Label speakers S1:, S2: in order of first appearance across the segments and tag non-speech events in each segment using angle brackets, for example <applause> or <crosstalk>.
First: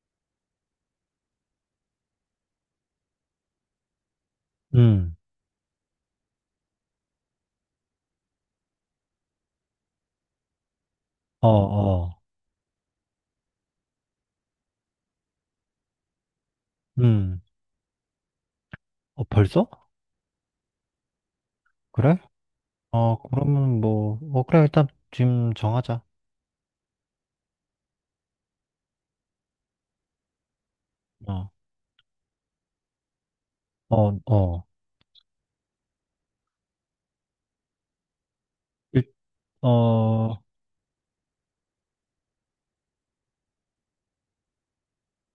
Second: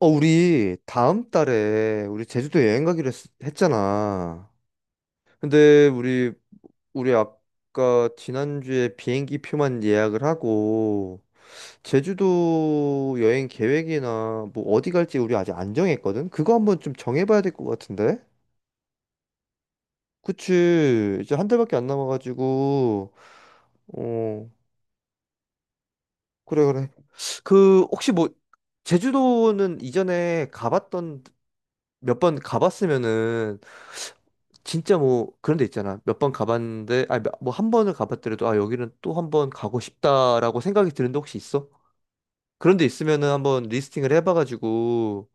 S1: 우리 다음 달에 우리 제주도 여행 가기로 했잖아.
S2: 음.
S1: 근데 우리 아까 지난주에 비행기 표만 예약을 하고
S2: 어. 어.
S1: 제주도 여행 계획이나 뭐 어디 갈지 우리 아직 안 정했거든. 그거 한번 좀
S2: 음.
S1: 정해봐야 될 것 같은데.
S2: 어, 벌써?
S1: 그치. 이제 한 달밖에 안
S2: 그래?
S1: 남아가지고.
S2: 어, 그러면 뭐, 어,
S1: 어,
S2: 그래, 일단 지금 정하자.
S1: 그래 그래. 그 혹시 뭐 제주도는 이전에 가봤던
S2: 어.
S1: 몇 번 가봤으면은
S2: 어. 어.
S1: 진짜 뭐 그런 데 있잖아. 몇 번 가봤는데 아니 뭐 한 번을 가봤더라도 아 여기는
S2: 일,
S1: 또 한 번 가고
S2: 어.
S1: 싶다라고 생각이 드는데 혹시 있어? 그런 데 있으면은 한번 리스팅을 해봐가지고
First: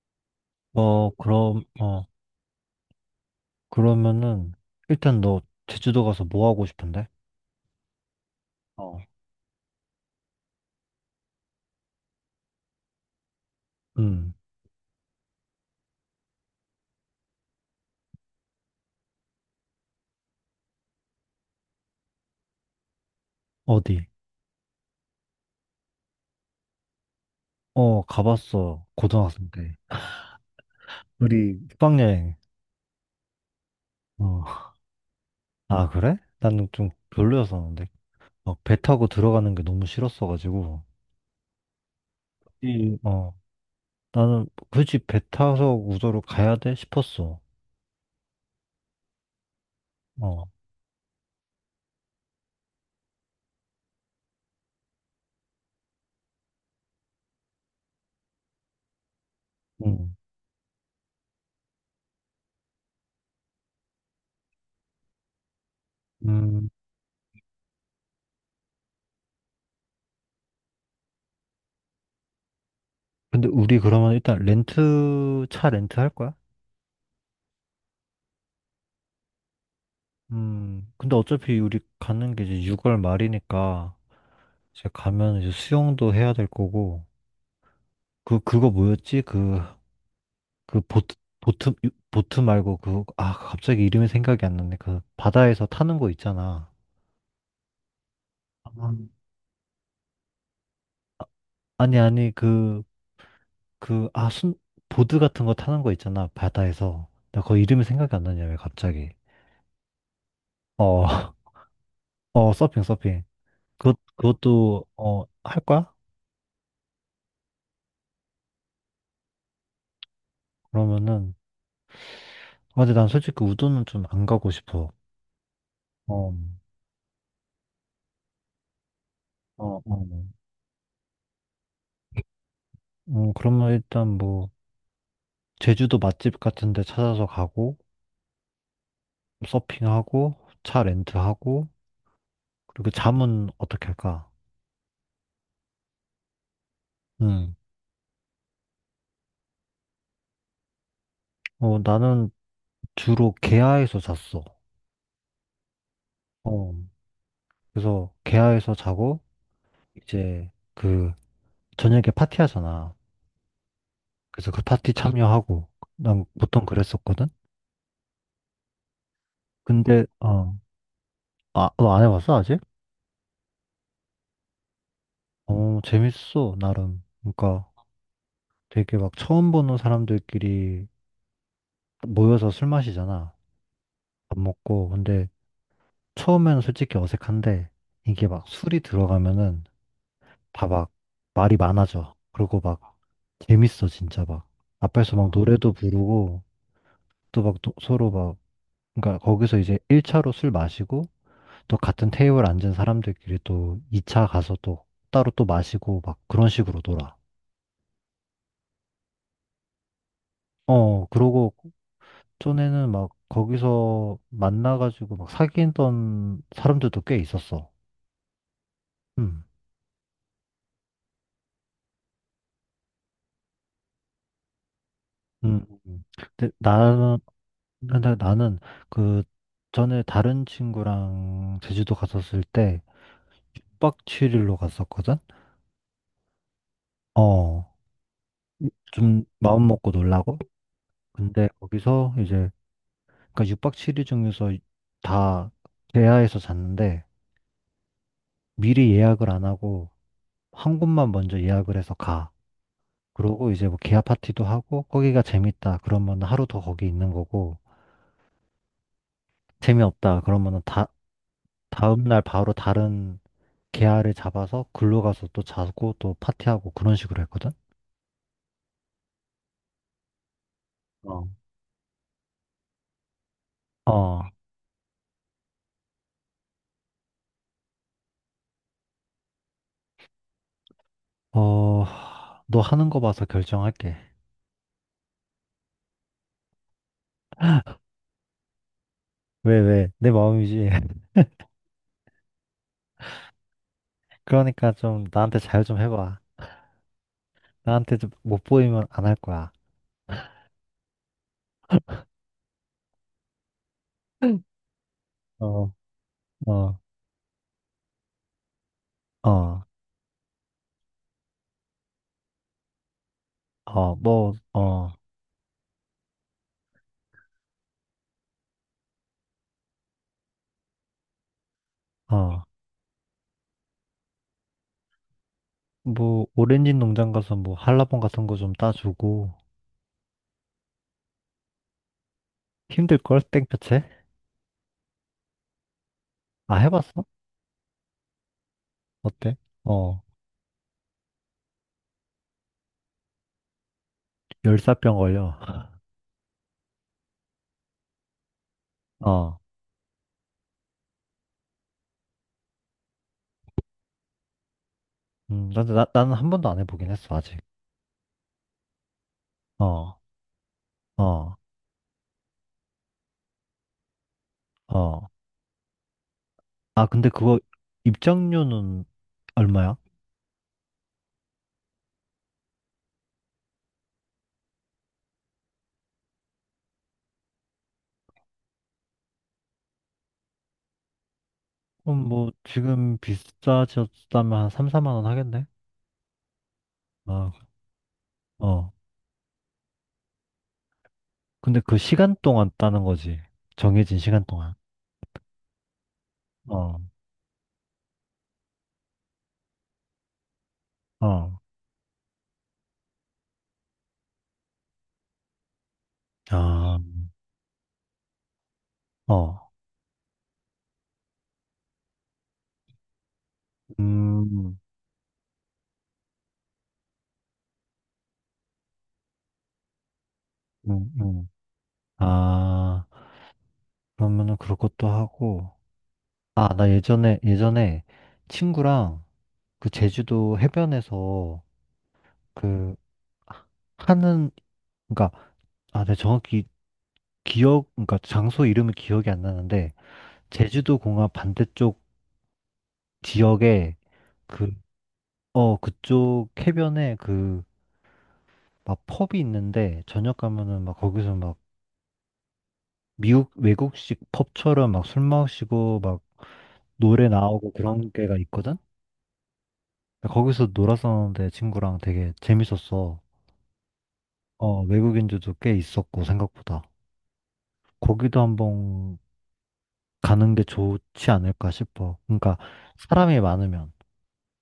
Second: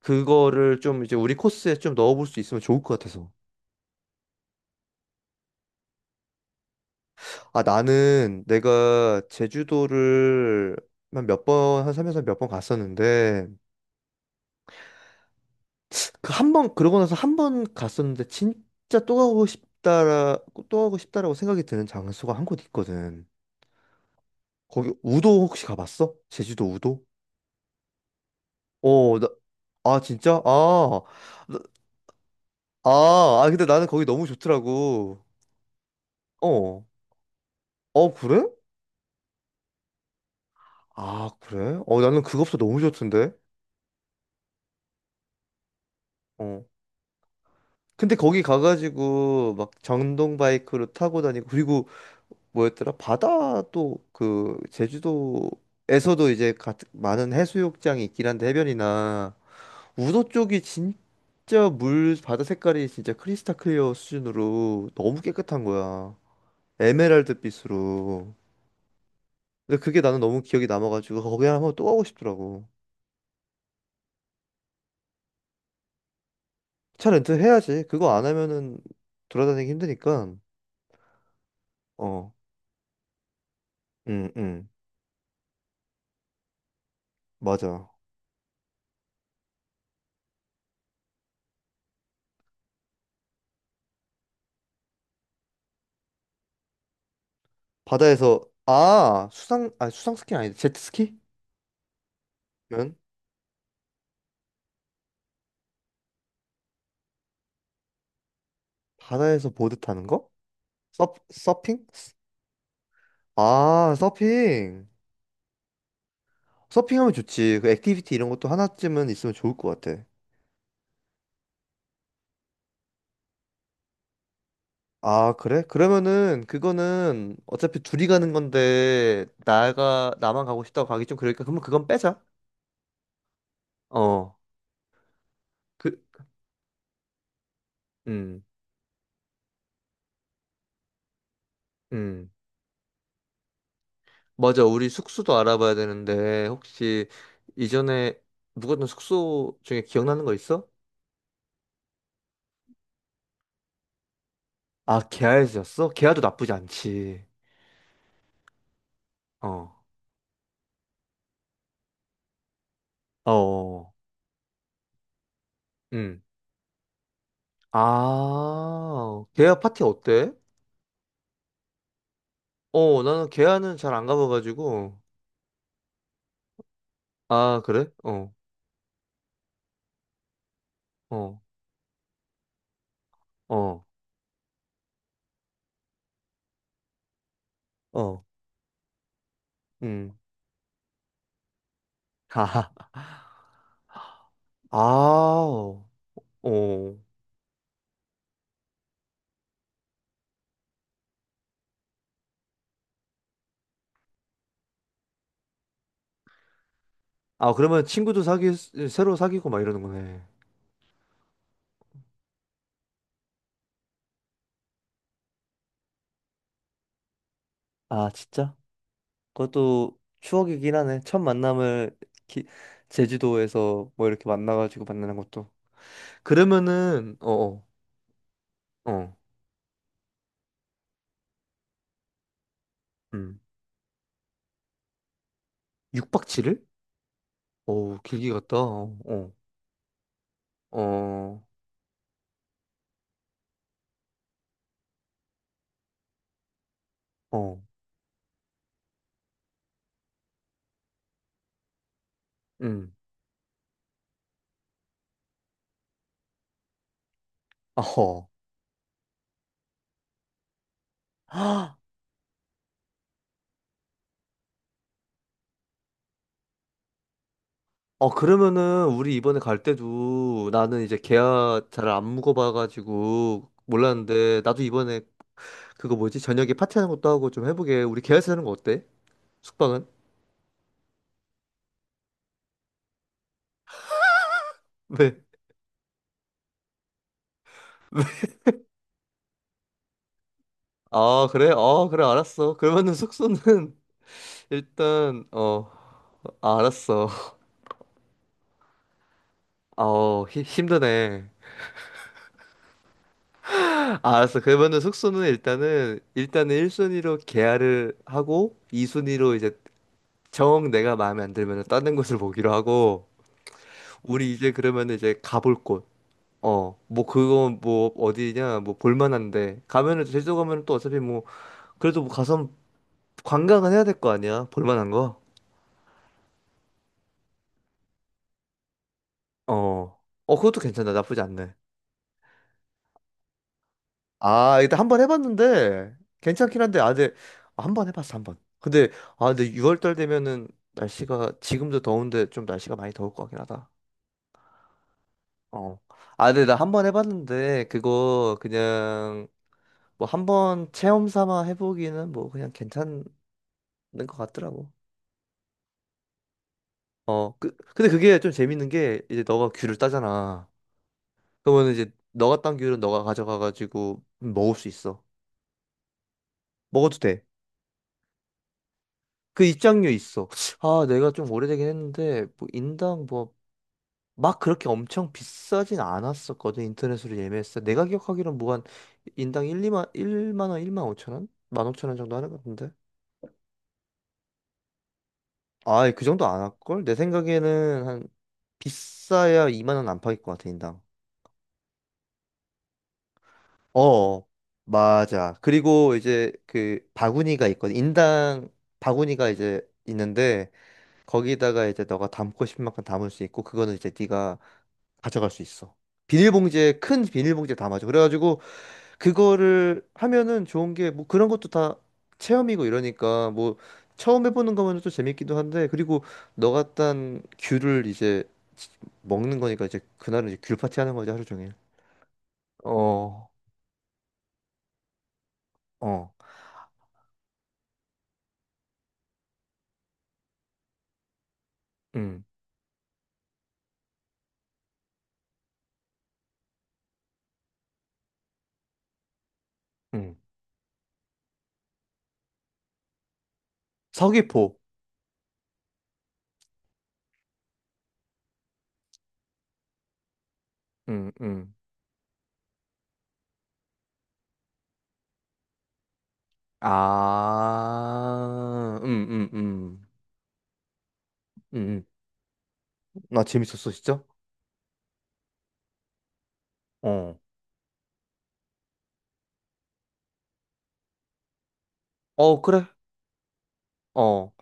S1: 그거를 좀
S2: 어.
S1: 이제 우리
S2: 그럼,
S1: 코스에 좀
S2: 어,
S1: 넣어볼 수 있으면 좋을 것 같아서.
S2: 그러면은, 일단 너 제주도 가서 뭐 하고 싶은데?
S1: 아, 나는
S2: 어.
S1: 내가 제주도를 한 몇 번, 한 3에서 몇 번 갔었는데
S2: 음.
S1: 그 한 번 그러고 나서 한 번 갔었는데 진짜 또 가고 싶다라고 생각이 드는 장소가 한 곳 있거든.
S2: 어디?
S1: 거기 우도 혹시 가봤어? 제주도 우도?
S2: 어, 가봤어,
S1: 어,
S2: 고등학생 때.
S1: 아 진짜? 아, 나-
S2: 우리 국방여행.
S1: 아, 근데 나는 거기 너무
S2: 어.
S1: 좋더라고.
S2: 아, 그래? 나는
S1: 어,
S2: 좀 별로였었는데.
S1: 어 그래?
S2: 어, 배 타고 들어가는 게 너무 싫었어가지고.
S1: 아 그래? 어 나는 그것도 너무 좋던데.
S2: 어, 나는 굳이 배 타서 우도로 가야
S1: 어.
S2: 돼 싶었어.
S1: 근데 거기 가가지고 막 전동
S2: 어.
S1: 바이크로 타고 다니고 그리고 뭐였더라? 바다도 그 제주도에서도 이제 같은 많은 해수욕장이 있긴 한데 해변이나
S2: 음.
S1: 우도 쪽이 진짜 물 바다 색깔이 진짜 크리스탈 클리어 수준으로 너무 깨끗한 거야.
S2: 음.
S1: 에메랄드 빛으로. 근데 그게 나는 너무 기억이 남아가지고 거기 하나 한번 또 가고 싶더라고.
S2: 근데 우리 그러면 일단 차 렌트 할 거야?
S1: 차 렌트 해야지. 그거 안 하면은 돌아다니기 힘드니까.
S2: 음. 근데 어차피 우리
S1: 어,
S2: 가는 게 이제 6월 말이니까
S1: 응, 응,
S2: 이제 가면 이제 수영도 해야 될 거고.
S1: 맞아.
S2: 그거 뭐였지? 그, 그 보트 말고 그, 아, 갑자기 이름이 생각이 안 나네. 그 바다에서 타는 거 있잖아.
S1: 바다에서
S2: 아.
S1: 수상 스키 아니다 제트스키?
S2: 아니, 아니, 그
S1: 면
S2: 그, 아, 순, 보드 같은 거 타는 거 있잖아, 바다에서. 나 그거 이름이 생각이 안 나냐, 왜 갑자기.
S1: 바다에서 보드 타는 거?
S2: 어.
S1: 서
S2: <laughs>
S1: 서핑?
S2: 어, 서핑, 서핑.
S1: 아
S2: 그것도,
S1: 서핑.
S2: 어, 할 거야?
S1: 서핑하면 좋지. 그 액티비티 이런 것도 하나쯤은 있으면 좋을 것 같아.
S2: 그러면은, 아, 근데 난 솔직히 우도는 좀 안 가고 싶어.
S1: 아, 그래?
S2: 어.
S1: 그러면은 그거는 어차피 둘이 가는 건데
S2: 어. 어. 어.
S1: 나가 나만 가고 싶다고 가기 좀 그러니까 그러면 그건 빼자.
S2: 그러면 일단
S1: 어.
S2: 뭐,
S1: 그
S2: 제주도 맛집 같은 데 찾아서 가고,
S1: 음.
S2: 서핑하고, 차 렌트하고,
S1: 음.
S2: 그리고 잠은 어떻게 할까?
S1: 맞아. 우리 숙소도 알아봐야 되는데 혹시
S2: 음.
S1: 이전에 묵었던 숙소 중에 기억나는 거 있어?
S2: 어, 나는 주로 계야에서 잤어.
S1: 아, 계야에서였어? 계야도 나쁘지
S2: 어,
S1: 않지.
S2: 그래서 계야에서 자고,
S1: 어.
S2: 이제 그 저녁에 파티하잖아.
S1: 어.
S2: 그래서 그 파티 참여하고
S1: 음.
S2: 난 보통 그랬었거든.
S1: 아. 계야 파티
S2: 근데
S1: 어때?
S2: 어, 아, 너 안 해봤어 아직?
S1: 어, 나는 계야는 잘 안 가봐가지고.
S2: 어, 재밌어 나름.
S1: 아,
S2: 그러니까
S1: 그래? 어.
S2: 되게 막 처음 보는 사람들끼리
S1: 어.
S2: 모여서 술 마시잖아.
S1: 어.
S2: 밥 먹고. 근데 처음에는 솔직히 어색한데
S1: 어.
S2: 이게 막 술이 들어가면은
S1: 음.
S2: 다 막 말이 많아져. 그리고
S1: 아,
S2: 막
S1: <laughs>
S2: 재밌어 진짜 막
S1: 아,
S2: 앞에서 막 노래도
S1: 어.
S2: 부르고 또 막 서로 막 그러니까 거기서 이제 1차로 술 마시고 또 같은 테이블 앉은 사람들끼리 또 2차 가서 또 따로 또 마시고 막 그런 식으로 놀아.
S1: 아, 그러면 새로 사귀고 막 이러는 거네.
S2: 어, 그러고 전에는 막 거기서 만나가지고 막 사귀던 사람들도 꽤 있었어.
S1: 아, 진짜?
S2: 음.
S1: 그것도 추억이긴 하네. 첫 만남을 기- 제주도에서 뭐 이렇게 만나가지고 만나는 것도.
S2: 음. 음. 근데
S1: 그러면은,
S2: 나는,
S1: 어, 어,
S2: 근데 나는
S1: 어,
S2: 그 전에 다른 친구랑 제주도 갔었을 때
S1: 음.
S2: 6박 7일로 갔었거든?
S1: 6박 7일?
S2: 어,
S1: 오, 길게 갔다. 어,
S2: 좀
S1: 어,
S2: 마음 먹고 놀라고?
S1: 어,
S2: 근데 거기서 이제 그러니까 6박 7일 중에서 다 대하에서 잤는데
S1: 어,
S2: 미리 예약을 안 하고 한 곳만 먼저 예약을 해서 가.
S1: 음.
S2: 그러고 이제 뭐 기아 파티도 하고 거기가 재밌다 그러면 하루 더 거기 있는 거고
S1: <laughs> 어허.
S2: 재미없다 그러면은 다
S1: 아,
S2: 다음 날 바로 다른 계아를 잡아서 글로 가서 또 자고 또 파티하고 그런 식으로 했거든.
S1: 어, 그러면은, 우리 이번에 갈 때도 나는 이제
S2: 어.
S1: 계약 잘 안 묵어봐가지고
S2: 어,
S1: 몰랐는데, 나도 이번에 그거 뭐지? 저녁에 파티하는 것도 하고 좀 해보게. 우리 계약서 하는 거 어때? 숙박은?
S2: 어, 너 하는 거 봐서 결정할게.
S1: 네. <laughs>
S2: 왜, 왜? 내 마음이지. <laughs>
S1: 아, 그래? 아, 그래, 알았어. 그러면은 숙소는 <laughs>
S2: 그러니까 좀
S1: 일단,
S2: 나한테 잘
S1: 어,
S2: 좀 해봐.
S1: 아, 알았어.
S2: 나한테 좀 못 보이면 안 할 거야.
S1: 아, 어, 힘드네. 아, 알았어. 그러면은 숙소는
S2: 어.
S1: 일단은
S2: 어.
S1: 1순위로 계약을 하고, 2순위로 이제
S2: 어.
S1: 정 내가 마음에 안 들면은 다른 곳을 보기로 하고,
S2: 어.
S1: 우리
S2: 뭐,
S1: 이제
S2: 어,
S1: 그러면은 이제 가볼 곳. 어, 뭐 그건 뭐 어디냐, 뭐 볼만한데. 가면은 제주도 가면은 또 어차피 뭐 그래도 뭐
S2: 어,
S1: 가서 관광은 해야 될 거 아니야? 볼만한 거?
S2: 뭐, 오렌지 농장 가서 뭐, 한라봉 같은 거 좀 따주고,
S1: 어. 어, 그것도 괜찮다. 나쁘지 않네.
S2: 힘들걸? 땡볕에?
S1: 아, 일단 한 번 해봤는데
S2: 아,
S1: 괜찮긴 한데 아,
S2: 해봤어?
S1: 근데 한 번 해봤어 한 번. 근데 아,
S2: 어때?
S1: 근데 6월달
S2: 어,
S1: 되면은 날씨가 지금도 더운데 좀 날씨가 많이 더울 것 같긴 하다.
S2: 열사병 걸려.
S1: 어.
S2: <laughs>
S1: 아, 근데 나 한 번 해봤는데 그거 그냥
S2: 어,
S1: 뭐 한 번 체험 삼아 해보기는 뭐 그냥 괜찮은 것 같더라고.
S2: 나는 한 번도 안 해보긴 했어,
S1: 어,
S2: 아직.
S1: 근데 그게 좀 재밌는 게 이제 너가 귤을
S2: 어.
S1: 따잖아.
S2: 어.
S1: 그러면 이제 너가 딴 기울은 너가 가져가가지고 먹을 수 있어.
S2: 어. 아,
S1: 먹어도
S2: 근데
S1: 돼.
S2: 그거 입장료는
S1: 그
S2: 얼마야?
S1: 입장료 있어. 아, 내가 좀 오래되긴 했는데 뭐 인당 뭐 막 그렇게 엄청 비싸진 않았었거든. 인터넷으로 예매했어. 내가 기억하기로는 뭐 한 인당 1, 2만, 일만 원, 1만 5천 원? 1만 5천 원
S2: 그럼
S1: 정도 하는
S2: 뭐,
S1: 것 같은데.
S2: 지금 비싸졌다면 한 3, 4만 원 하겠네?
S1: 아, 그 정도 안 할걸? 내
S2: 어.
S1: 생각에는 한
S2: 어.
S1: 비싸야 2만 원 안팎일 것 같아, 인당.
S2: 근데 그 시간 동안 따는 거지.
S1: 어,
S2: 정해진 시간
S1: 어.
S2: 동안.
S1: 맞아. 그리고 이제
S2: 어.
S1: 그 바구니가 있거든. 인당 바구니가 이제 있는데
S2: 어.
S1: 거기다가 이제 너가 담고 싶은 만큼 담을 수 있고 그거는 이제 네가 가져갈 수 있어. 비닐봉지에
S2: 아.
S1: 큰 비닐봉지에 담아줘. 그래가지고
S2: 어.
S1: 그거를 하면은 좋은 게 뭐 그런 것도 다 체험이고 이러니까 뭐 처음 해보는
S2: 음.
S1: 거면 또 재밌기도 한데 그리고 너가 딴 귤을 이제 먹는 거니까 이제 그날은 이제 귤 파티
S2: 음.
S1: 하는 거지 하루
S2: 음.
S1: 종일.
S2: 아,
S1: 어,
S2: 그러면은 그럴 것도 하고,
S1: 어,
S2: 아, 나 예전에, 예전에 친구랑 그 제주도 해변에서
S1: 음,
S2: 그 하는, 그니까, 아, 내가 정확히 그러니까 장소 이름이 기억이 안 나는데,
S1: 음.
S2: 제주도 공항 반대쪽 지역에 그,
S1: 서귀포.
S2: 어, 그쪽 해변에 그, 막 펍이 있는데, 저녁 가면은 막
S1: 음,
S2: 거기서 막
S1: 음.
S2: 미국 외국식 펍처럼 막 술 마시고 막 노래 나오고 그런 게가 있거든?
S1: 아,
S2: 거기서 놀았었는데
S1: 음,
S2: 친구랑
S1: 음.
S2: 되게 재밌었어.
S1: 나 재밌었어, 진짜?
S2: 어, 외국인들도 꽤 있었고 생각보다.
S1: 어.
S2: 거기도 한번 가는 게 좋지 않을까 싶어. 그러니까
S1: 어, 그래.
S2: 사람이 많으면.
S1: 어.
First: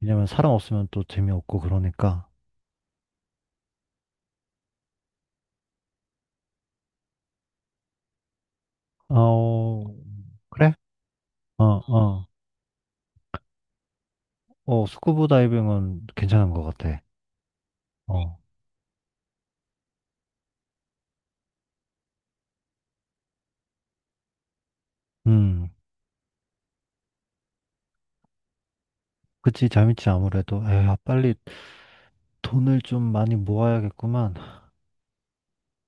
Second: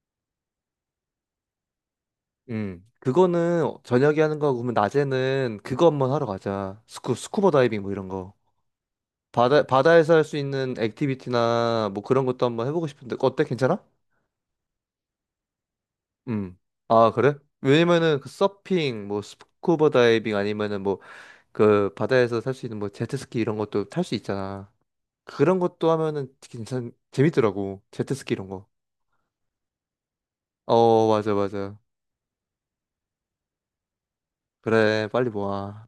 S2: 왜냐면 사람 없으면 또 재미없고 그러니까.
S1: 음. 그거는 저녁에 하는 거고, 그러면 낮에는 그거 한번 하러 가자. 스쿠버 다이빙 뭐 이런 거. 바다,
S2: 어,
S1: 바다에서 할 수
S2: 그래?
S1: 있는
S2: 어.
S1: 액티비티나 뭐 그런
S2: 어.
S1: 것도 한번 해보고 싶은데, 어때? 괜찮아?
S2: 어, 스쿠버 다이빙은 괜찮은
S1: 음.
S2: 것 같아.
S1: 아, 그래? 왜냐면은 그
S2: 어.
S1: 서핑, 뭐 스쿠버 다이빙 아니면은 뭐 그 바다에서 탈 수 있는 뭐 제트스키 이런 것도 탈 수 있잖아. 그런
S2: 음.
S1: 것도 하면은 재밌더라고. 제트스키 이런 거.
S2: 그치, 재밌지, 아무래도. 에휴,
S1: 어, 맞아,
S2: 빨리.
S1: 맞아.
S2: 돈을 좀 많이 모아야겠구만.
S1: 그래, 빨리 모아.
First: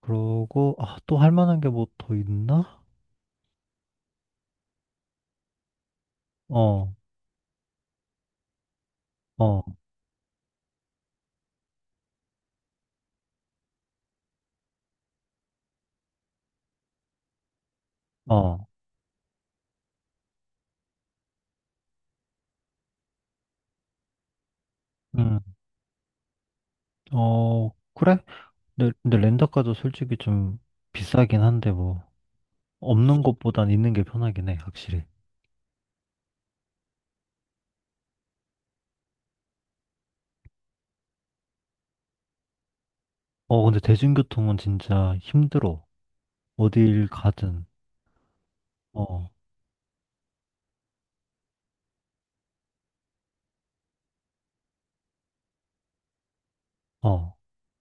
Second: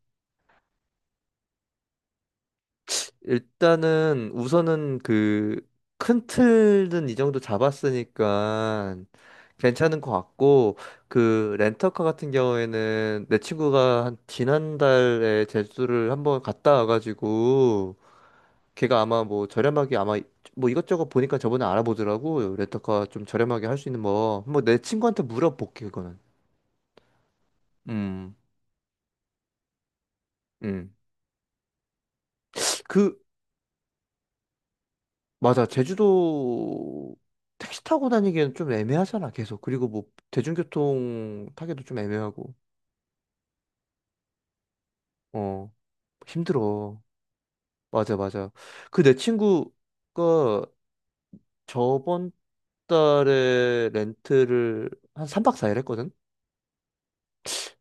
S2: 그러고, 아, 또 할 만한 게 뭐 더 있나?
S1: 일단은 우선은 그 큰
S2: 어.
S1: 틀은 이 정도 잡았으니까
S2: 어.
S1: 괜찮은 것 같고 그 렌터카 같은 경우에는 내 친구가 한 지난달에 제주를 한번 갔다 와가지고
S2: 어.
S1: 걔가 아마 뭐 저렴하게 아마 뭐 이것저것 보니까 저번에 알아보더라고 렌터카 좀 저렴하게 할 수 있는 뭐 한번 내 친구한테
S2: 음.
S1: 물어볼게 그거는.
S2: 어, 그래?
S1: 음.
S2: 근데 렌터카도 솔직히 좀
S1: 음그
S2: 비싸긴 한데 뭐, 없는 것보단 있는 게 편하긴 해, 확실히.
S1: 맞아. 제주도 택시 타고 다니기에는 좀 애매하잖아, 계속. 그리고 뭐 대중교통 타기도 좀 애매하고.
S2: 어, 근데 대중교통은 진짜
S1: 어,
S2: 힘들어.
S1: 힘들어.
S2: 어딜 가든.
S1: 맞아, 맞아. 그 내
S2: 어.
S1: 친구가 저번 달에 렌트를 한 3박 4일 했거든.
S2: 어.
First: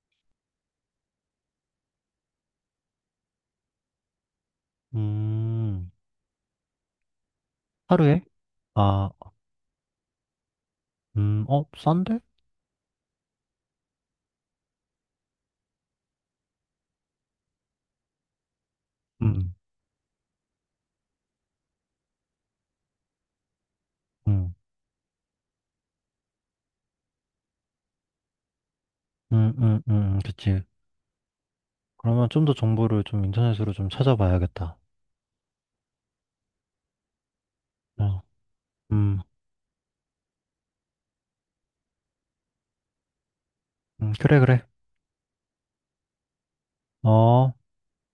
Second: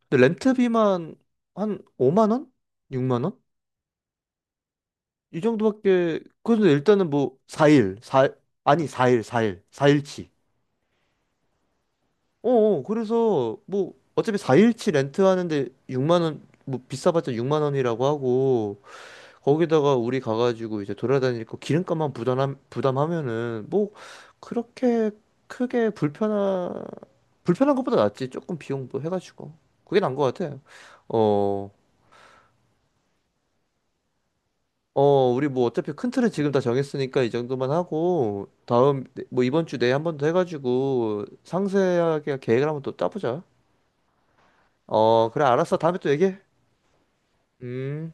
S1: 근데 렌트비만 한 5만 원? 6만 원? 이
S2: 음.
S1: 정도밖에. 그래서 일단은 뭐 4일,
S2: 하루에?
S1: 사 아니
S2: 아,
S1: 4일, 4일치.
S2: 어, 싼데?
S1: 어, 어, 그래서 뭐 어차피 4일치 렌트하는데 6만 원, 뭐 비싸봤자 6만 원이라고 하고
S2: 음.
S1: 거기다가 우리 가가지고 이제 돌아다니고 기름값만 부담하면은 뭐
S2: 음.
S1: 그렇게 크게 불편한 것보다 낫지 조금 비용도 해가지고
S2: 음. 음.
S1: 그게 나은
S2: 음.
S1: 것 같아.
S2: 그치.
S1: 어,
S2: 그러면 좀 더 정보를 좀 인터넷으로 좀 찾아봐야겠다.
S1: 어, 우리 뭐 어차피 큰 틀은 지금 다 정했으니까 이 정도만
S2: 어,
S1: 하고 다음
S2: 음,
S1: 네, 뭐 이번 주 내에 한 번 더 해가지고 상세하게 계획을 한번 또 짜보자.
S2: 그래, 그래.
S1: 어, 그래 알았어 다음에 또 얘기해.
S2: 어.
S1: 음.